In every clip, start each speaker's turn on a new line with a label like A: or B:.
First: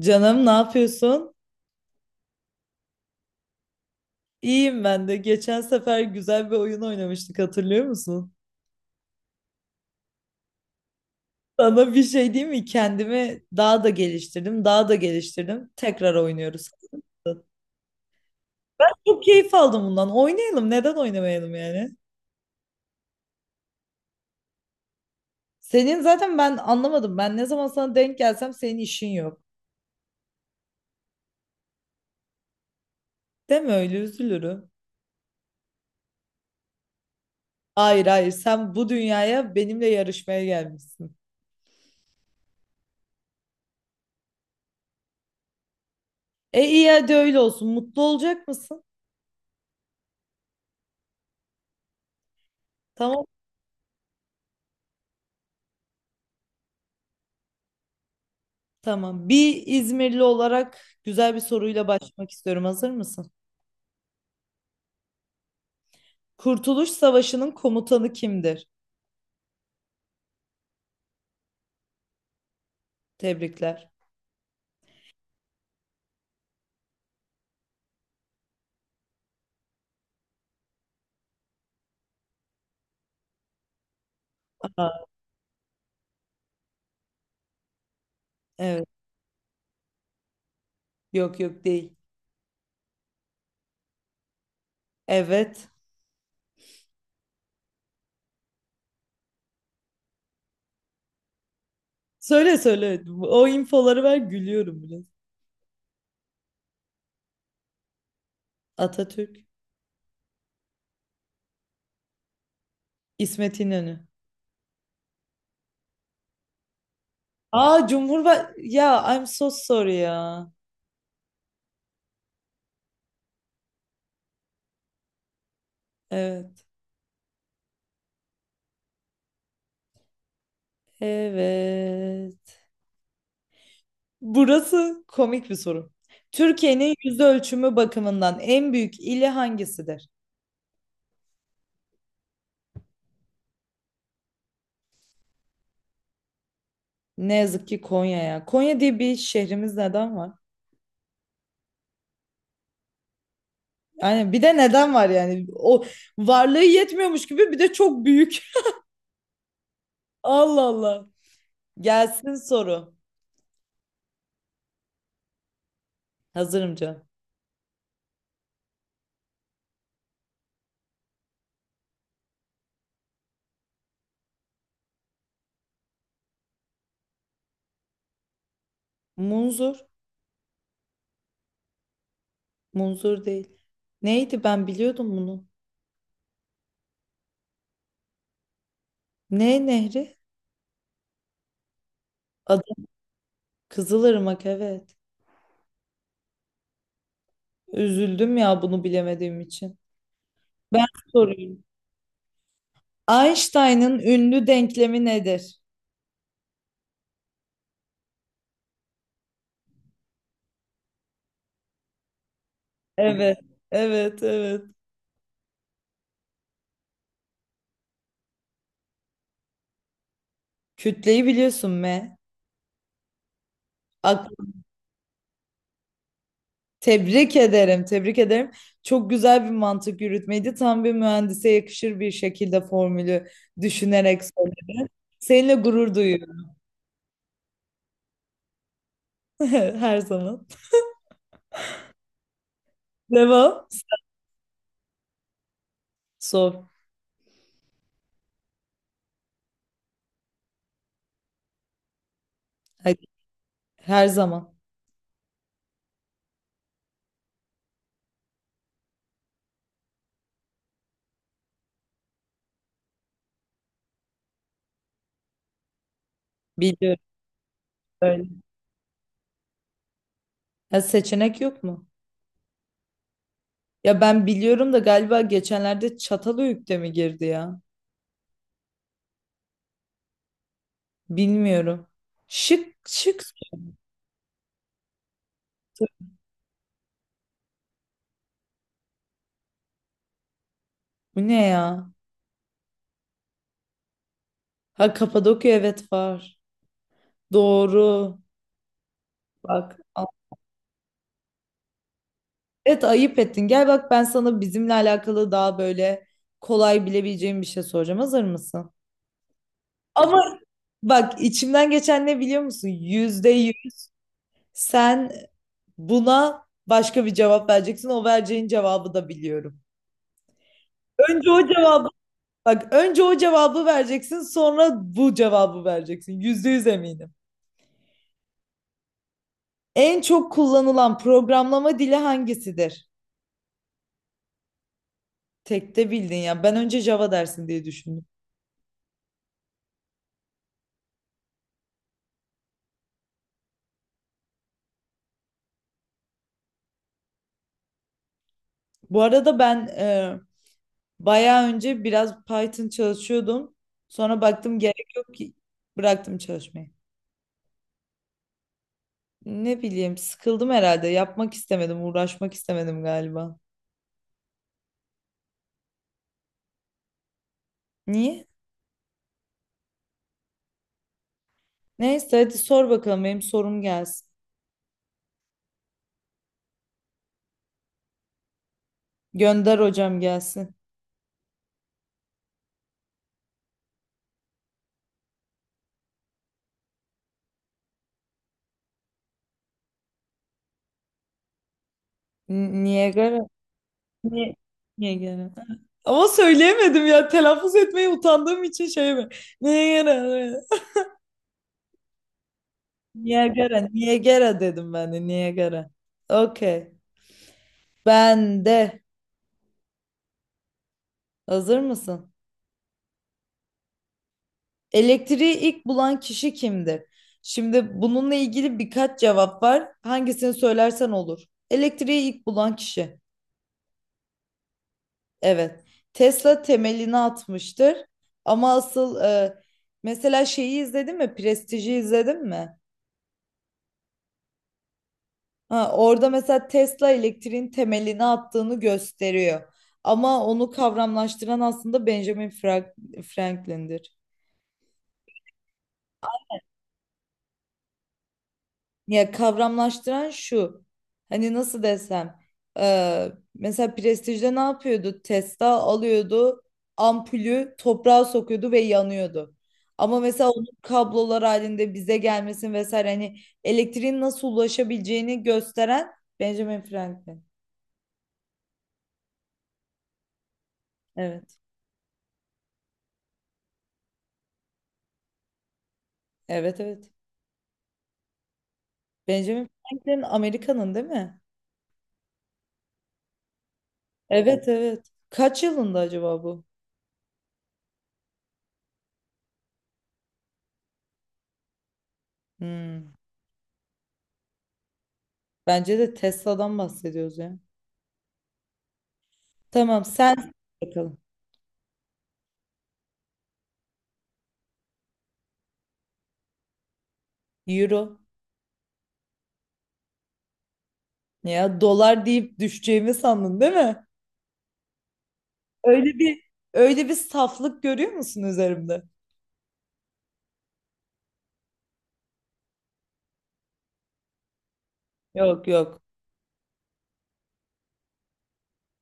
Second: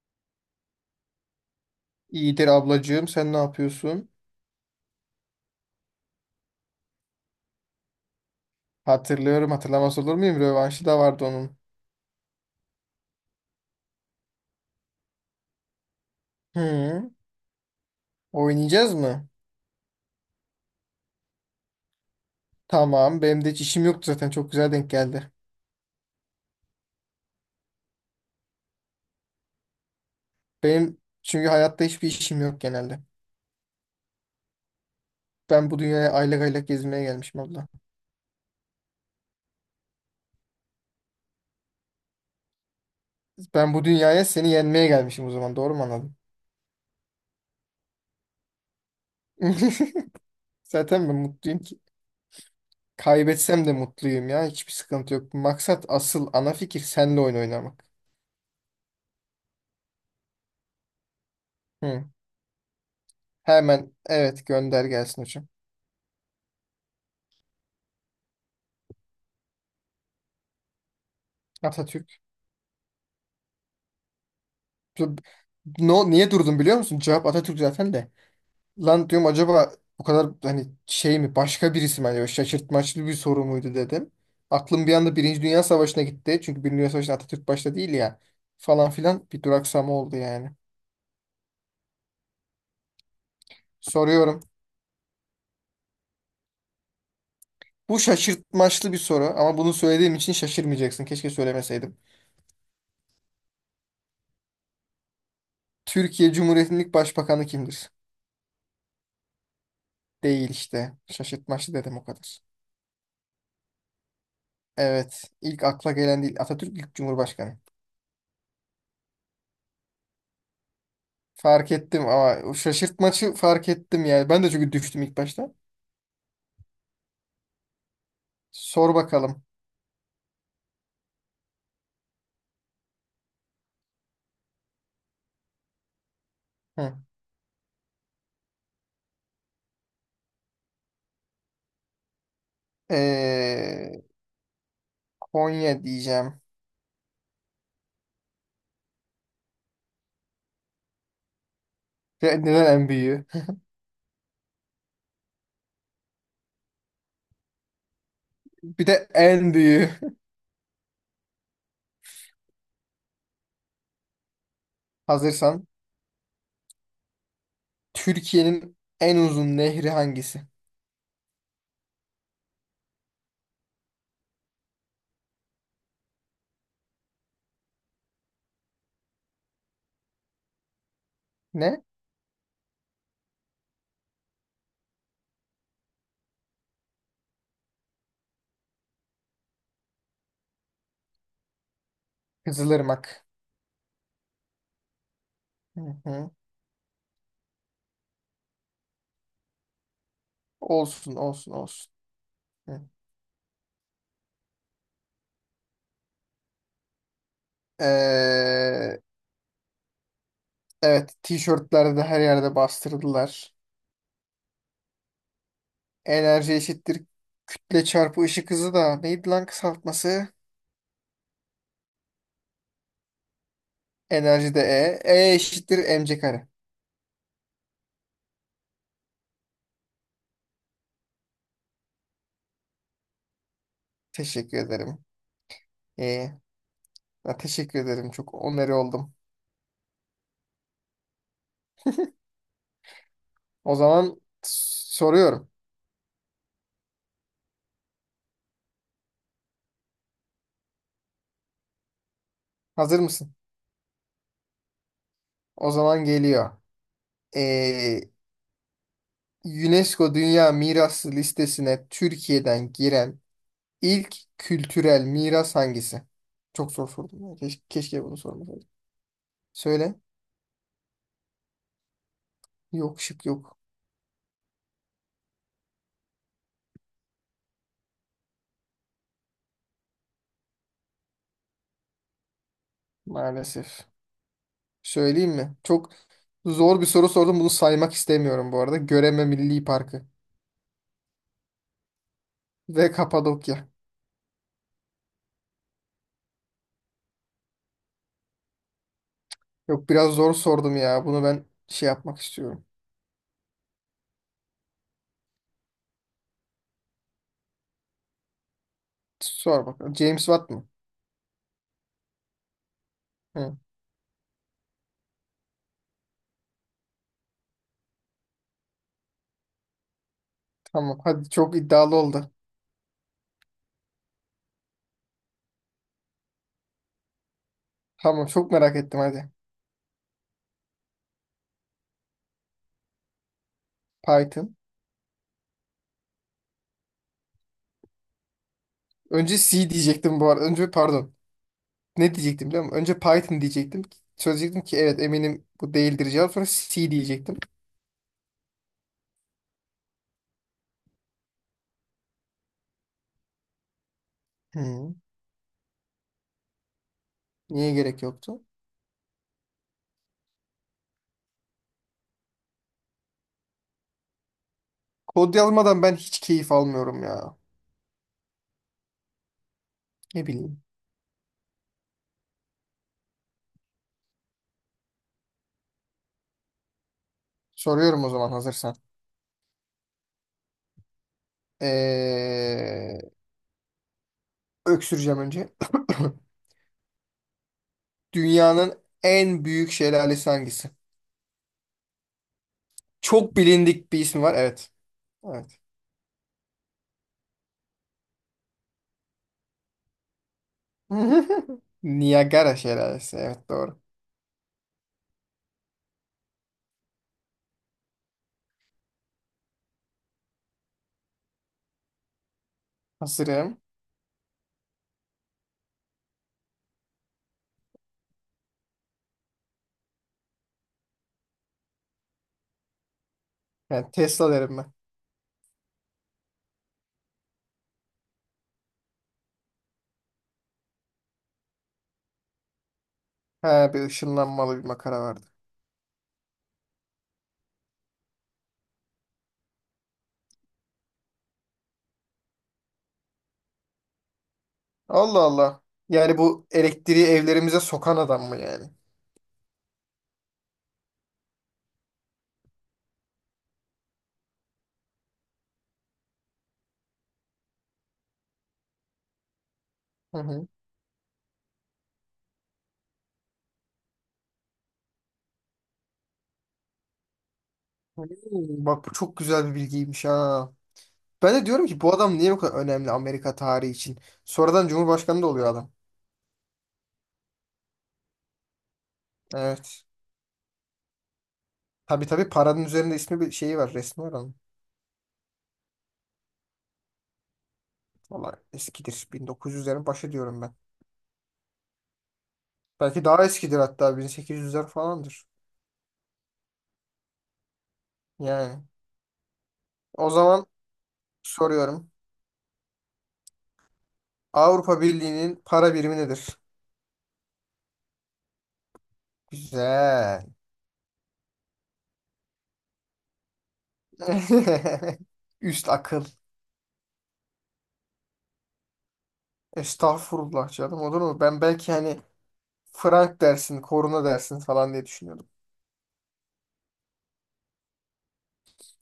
A: Canım ne yapıyorsun?
B: İyidir ablacığım, sen ne yapıyorsun?
A: İyiyim ben de. Geçen sefer güzel bir oyun oynamıştık hatırlıyor musun?
B: Hatırlıyorum, hatırlamaz olur muyum? Rövanşı da vardı onun.
A: Sana bir şey diyeyim mi? Kendimi daha da geliştirdim, daha da geliştirdim. Tekrar oynuyoruz.
B: Hı, oynayacağız
A: Çok
B: mı?
A: keyif aldım bundan. Oynayalım. Neden oynamayalım yani?
B: Tamam, benim de hiç işim yoktu zaten, çok güzel denk geldi.
A: Senin zaten ben anlamadım. Ben ne zaman sana denk gelsem senin işin yok.
B: Benim çünkü hayatta hiçbir işim yok genelde.
A: Deme öyle üzülürüm.
B: Ben bu dünyaya aylak aylak gezmeye gelmişim abla.
A: Hayır hayır, sen bu dünyaya benimle yarışmaya gelmişsin.
B: Ben bu dünyaya seni yenmeye gelmişim, o zaman doğru mu anladım?
A: E iyi, hadi öyle olsun. Mutlu olacak mısın?
B: Zaten ben mutluyum ki.
A: Tamam.
B: Kaybetsem de mutluyum ya, hiçbir sıkıntı yok. Maksat, asıl ana fikir, senle oyun oynamak.
A: Tamam. Bir İzmirli olarak güzel bir soruyla
B: Hı.
A: başlamak istiyorum. Hazır mısın?
B: Hemen evet, gönder gelsin hocam.
A: Kurtuluş Savaşı'nın komutanı kimdir?
B: Atatürk.
A: Tebrikler.
B: No, niye durdum biliyor musun? Cevap Atatürk zaten de. Lan diyorum acaba bu kadar hani şey mi, başka birisi mi? Hani şaşırtmaçlı bir soru muydu dedim. Aklım bir
A: Aa,
B: anda Birinci Dünya Savaşı'na gitti. Çünkü Birinci Dünya Savaşı'nda Atatürk başta değil ya.
A: evet.
B: Falan filan, bir duraksama oldu yani.
A: Yok yok, değil.
B: Soruyorum.
A: Evet.
B: Bu şaşırtmaçlı bir soru, ama bunu söylediğim için şaşırmayacaksın. Keşke söylemeseydim.
A: Söyle söyle. O infoları ver, gülüyorum biraz.
B: Türkiye Cumhuriyeti'nin ilk başbakanı kimdir?
A: Atatürk.
B: Değil işte. Şaşırtmaçlı dedim o kadar.
A: İsmet İnönü.
B: Evet. ilk akla gelen değil. Atatürk ilk cumhurbaşkanı.
A: Aa, Cumhurba... Ya, I'm so sorry ya.
B: Fark ettim, ama o şaşırtmacı, fark ettim yani. Ben de çünkü düştüm ilk başta.
A: Evet.
B: Sor bakalım.
A: Evet. Burası komik bir soru. Türkiye'nin
B: Hı.
A: yüz ölçümü bakımından en büyük ili hangisidir?
B: Ee, Konya diyeceğim.
A: Ne yazık ki Konya ya. Konya diye bir şehrimiz neden var?
B: Ve neden en büyüğü?
A: Yani bir de neden var yani? O varlığı yetmiyormuş gibi bir de çok büyük.
B: Bir de en büyüğü.
A: Allah Allah. Gelsin soru.
B: Hazırsan.
A: Hazırım canım.
B: Türkiye'nin en uzun nehri hangisi?
A: Munzur.
B: Ne?
A: Munzur değil. Neydi, ben biliyordum bunu. Ne nehri? Adı
B: Kızılırmak.
A: Kızılırmak, evet.
B: Hı hı.
A: Üzüldüm ya bunu bilemediğim için. Ben
B: Olsun olsun
A: sorayım.
B: olsun. Hı.
A: Einstein'ın ünlü denklemi nedir?
B: Ee, evet, tişörtlerde de her yerde
A: Evet.
B: bastırdılar.
A: Evet evet.
B: Enerji eşittir kütle çarpı ışık hızı, da neydi lan kısaltması?
A: Kütleyi biliyorsun, me.
B: Enerji de E. E eşittir mc kare.
A: Tebrik ederim, tebrik ederim. Çok güzel bir mantık yürütmeydi. Tam bir mühendise yakışır bir şekilde formülü düşünerek
B: Teşekkür
A: söyledi.
B: ederim.
A: Seninle gurur
B: E.
A: duyuyorum,
B: Ya teşekkür ederim. Çok onarı oldum.
A: her zaman. Devam.
B: O zaman soruyorum.
A: Sor.
B: Hazır
A: Hadi.
B: mısın?
A: Her zaman.
B: O zaman geliyor. E, UNESCO Dünya Mirası listesine Türkiye'den giren ilk kültürel miras hangisi? Çok zor
A: Biliyorum
B: sordum ya. Keşke bunu
A: öyle.
B: sormasaydım. Söyle.
A: Ya, seçenek yok mu?
B: Yok, şık yok.
A: Ya ben biliyorum da galiba geçenlerde Çatalhöyük'te mi girdi ya? Bilmiyorum. Şık şık.
B: Maalesef. Söyleyeyim mi? Çok zor bir soru sordum. Bunu saymak istemiyorum bu arada. Göreme Milli Parkı.
A: Bu ne ya?
B: Ve Kapadokya.
A: Ha, Kapadokya, evet, var. Doğru. Bak.
B: Yok, biraz zor sordum ya. Bunu ben şey yapmak istiyorum.
A: Evet, ayıp ettin. Gel bak, ben sana bizimle alakalı daha böyle kolay bilebileceğim bir şey soracağım. Hazır mısın?
B: Sor bakalım. James
A: Ama
B: Watt mı?
A: bak, içimden geçen ne biliyor musun? Yüzde
B: Hı,
A: yüz sen buna başka bir cevap vereceksin. O vereceğin cevabı da biliyorum.
B: tamam. Hadi,
A: Önce o
B: çok
A: cevabı,
B: iddialı oldu.
A: bak, önce o cevabı vereceksin, sonra bu cevabı vereceksin. %100 eminim.
B: Tamam, çok merak ettim hadi.
A: En çok kullanılan programlama dili hangisidir?
B: Python.
A: Tekte bildin ya. Ben önce Java dersin diye düşündüm.
B: Önce C diyecektim bu arada. Önce, pardon. Ne diyecektim biliyor musun? Önce Python diyecektim. Söyleyecektim ki evet, eminim bu değildir cevap. Sonra C diyecektim.
A: Bu arada ben bayağı önce biraz Python çalışıyordum. Sonra baktım
B: Hı,
A: gerek yok ki, bıraktım çalışmayı.
B: niye gerek yoktu?
A: Ne bileyim, sıkıldım herhalde. Yapmak istemedim, uğraşmak istemedim galiba.
B: Kod yazmadan ben hiç keyif almıyorum ya.
A: Niye?
B: Ne bileyim.
A: Neyse, hadi sor bakalım, benim sorum gelsin.
B: Soruyorum o zaman, hazırsan.
A: Gönder hocam, gelsin.
B: Ee, öksüreceğim önce. Dünyanın en büyük şelalesi hangisi?
A: Niagara.
B: Çok bilindik bir ismi
A: Ni-
B: var. Evet.
A: Niagara.
B: Evet.
A: Ama söyleyemedim ya. Telaffuz etmeyi utandığım için şey mi? Niagara.
B: Niagara şelalesi. Evet,
A: Niagara.
B: doğru.
A: Niagara dedim ben de. Niagara. Okey. Ben de. Hazır mısın?
B: Hazırım.
A: Elektriği ilk bulan kişi kimdir? Şimdi bununla ilgili birkaç cevap var. Hangisini söylersen olur. Elektriği ilk bulan kişi.
B: Yani Tesla derim ben.
A: Evet. Tesla temelini atmıştır. Ama asıl mesela şeyi izledin mi? Prestij'i izledin mi?
B: He, bir ışınlanmalı bir makara vardı.
A: Ha, orada mesela Tesla elektriğin temelini attığını gösteriyor. Ama onu kavramlaştıran aslında Benjamin Franklin'dir.
B: Allah Allah. Yani bu elektriği evlerimize sokan adam mı yani?
A: Ya kavramlaştıran şu. Hani nasıl desem. Mesela Prestige'de ne yapıyordu? Testa alıyordu. Ampulü toprağa sokuyordu ve yanıyordu. Ama
B: Hı
A: mesela onun
B: hı.
A: kablolar halinde bize gelmesin vesaire, hani elektriğin nasıl ulaşabileceğini gösteren Benjamin Franklin.
B: Hmm, bak bu çok güzel bir bilgiymiş ha. Ben
A: Evet.
B: de diyorum ki bu adam niye bu kadar önemli Amerika tarihi için? Sonradan Cumhurbaşkanı da oluyor adam.
A: Evet evet. Benjamin
B: Evet.
A: Franklin Amerika'nın değil mi?
B: Tabii tabii, paranın üzerinde ismi bir şeyi var, resmi var onun.
A: Evet evet. Kaç yılında acaba bu?
B: Valla eskidir. 1900'lerin başı diyorum ben.
A: Hmm.
B: Belki daha eskidir, hatta 1800'ler falandır.
A: Bence de Tesla'dan bahsediyoruz ya.
B: Yani.
A: Tamam,
B: O
A: sen
B: zaman
A: bakalım.
B: soruyorum. Avrupa Birliği'nin para birimi nedir?
A: Euro.
B: Güzel.
A: Ne, ya dolar deyip düşeceğimi sandın değil mi?
B: Üst
A: Öyle
B: akıl.
A: bir öyle bir saflık görüyor musun üzerimde?
B: Estağfurullah canım, olur mu? Ben belki hani frank dersin, koruna dersin falan diye düşünüyordum.
A: Yok yok.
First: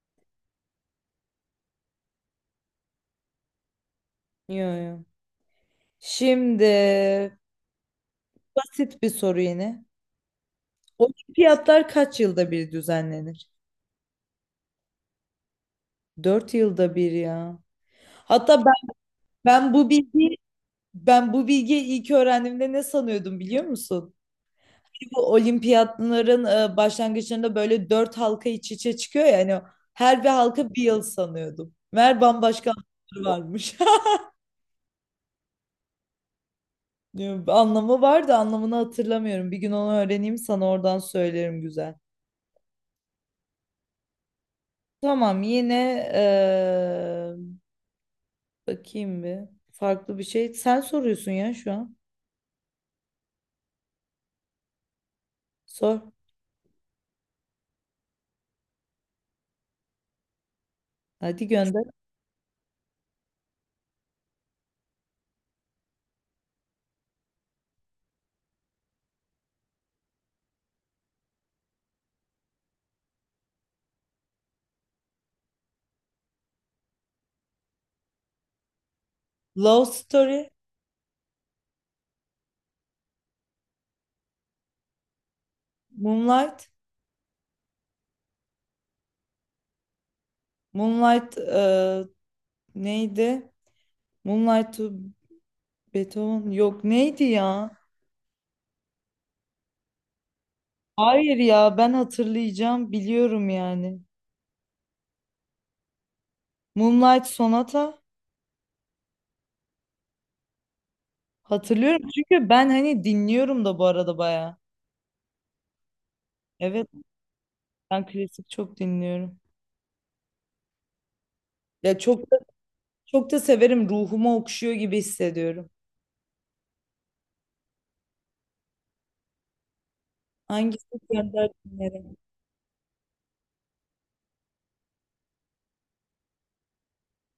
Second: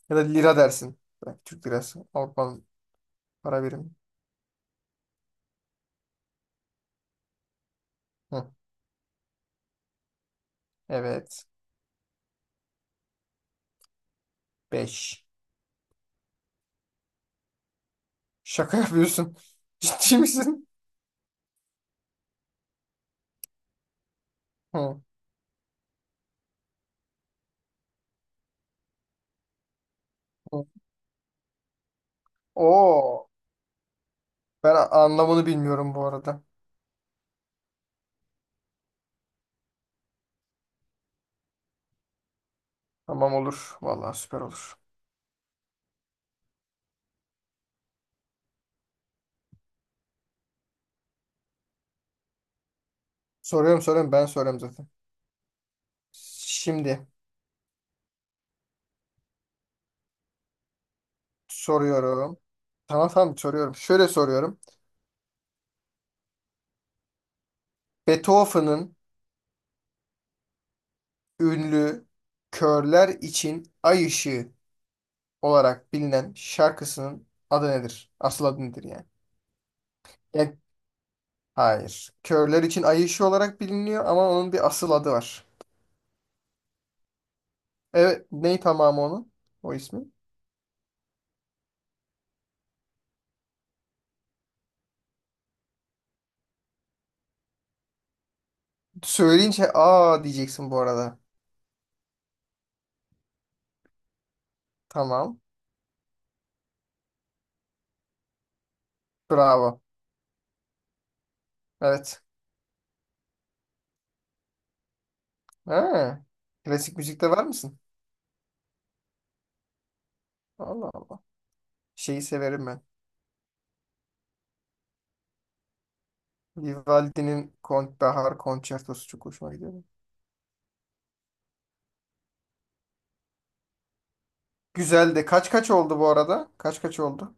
B: Ya da lira dersin. Belki Türk lirası. Avrupa'nın para birimi.
A: Yok yok. Şimdi
B: Hı.
A: basit bir soru yine.
B: Evet.
A: Olimpiyatlar kaç yılda bir düzenlenir?
B: 5.
A: 4 yılda bir ya. Hatta ben,
B: Şaka yapıyorsun.
A: ben bu
B: Ciddi
A: bilgiyi
B: misin?
A: ben bu bilgiyi ilk öğrendiğimde ne sanıyordum biliyor musun?
B: Hı.
A: Bu olimpiyatların başlangıçlarında böyle dört halka iç içe çıkıyor ya hani, her bir
B: Hı.
A: halka bir yıl sanıyordum. Meğer bambaşka
B: Oo.
A: halkaları varmış.
B: Ben anlamını bilmiyorum bu arada.
A: Diyorum, anlamı vardı, anlamını hatırlamıyorum. Bir gün onu öğreneyim, sana oradan söylerim, güzel.
B: Tamam, olur. Vallahi süper olur.
A: Tamam yine, bakayım bir farklı bir şey. Sen soruyorsun ya şu an.
B: Soruyorum, soruyorum, ben soruyorum zaten.
A: Sor.
B: Şimdi
A: Hadi gönder.
B: soruyorum. Tamam tamam, soruyorum. Şöyle soruyorum. Beethoven'ın ünlü Körler için Ay Işığı olarak bilinen şarkısının adı nedir? Asıl adı nedir yani?
A: Love Story.
B: Yani hayır. Körler için Ay Işığı olarak biliniyor, ama onun bir asıl adı var.
A: Moonlight.
B: Evet, ney tamamı onun? O ismi.
A: Moonlight neydi? Moonlight to Beethoven, yok neydi ya?
B: Söyleyince aa diyeceksin bu arada.
A: Hayır ya, ben hatırlayacağım, biliyorum yani.
B: Tamam.
A: Moonlight Sonata,
B: Bravo.
A: hatırlıyorum
B: Evet.
A: çünkü ben hani dinliyorum da bu arada baya.
B: Ha,
A: Evet,
B: klasik müzikte var mısın?
A: ben klasik çok dinliyorum.
B: Allah Allah.
A: Ya
B: Şeyi
A: çok da,
B: severim ben.
A: çok da severim, ruhuma okşuyor gibi hissediyorum.
B: Vivaldi'nin Kont Bahar Konçertosu çok hoşuma gidiyor.
A: Hangisi, gönder dinlerim.
B: Güzel de, kaç kaç oldu bu arada? Kaç kaç oldu?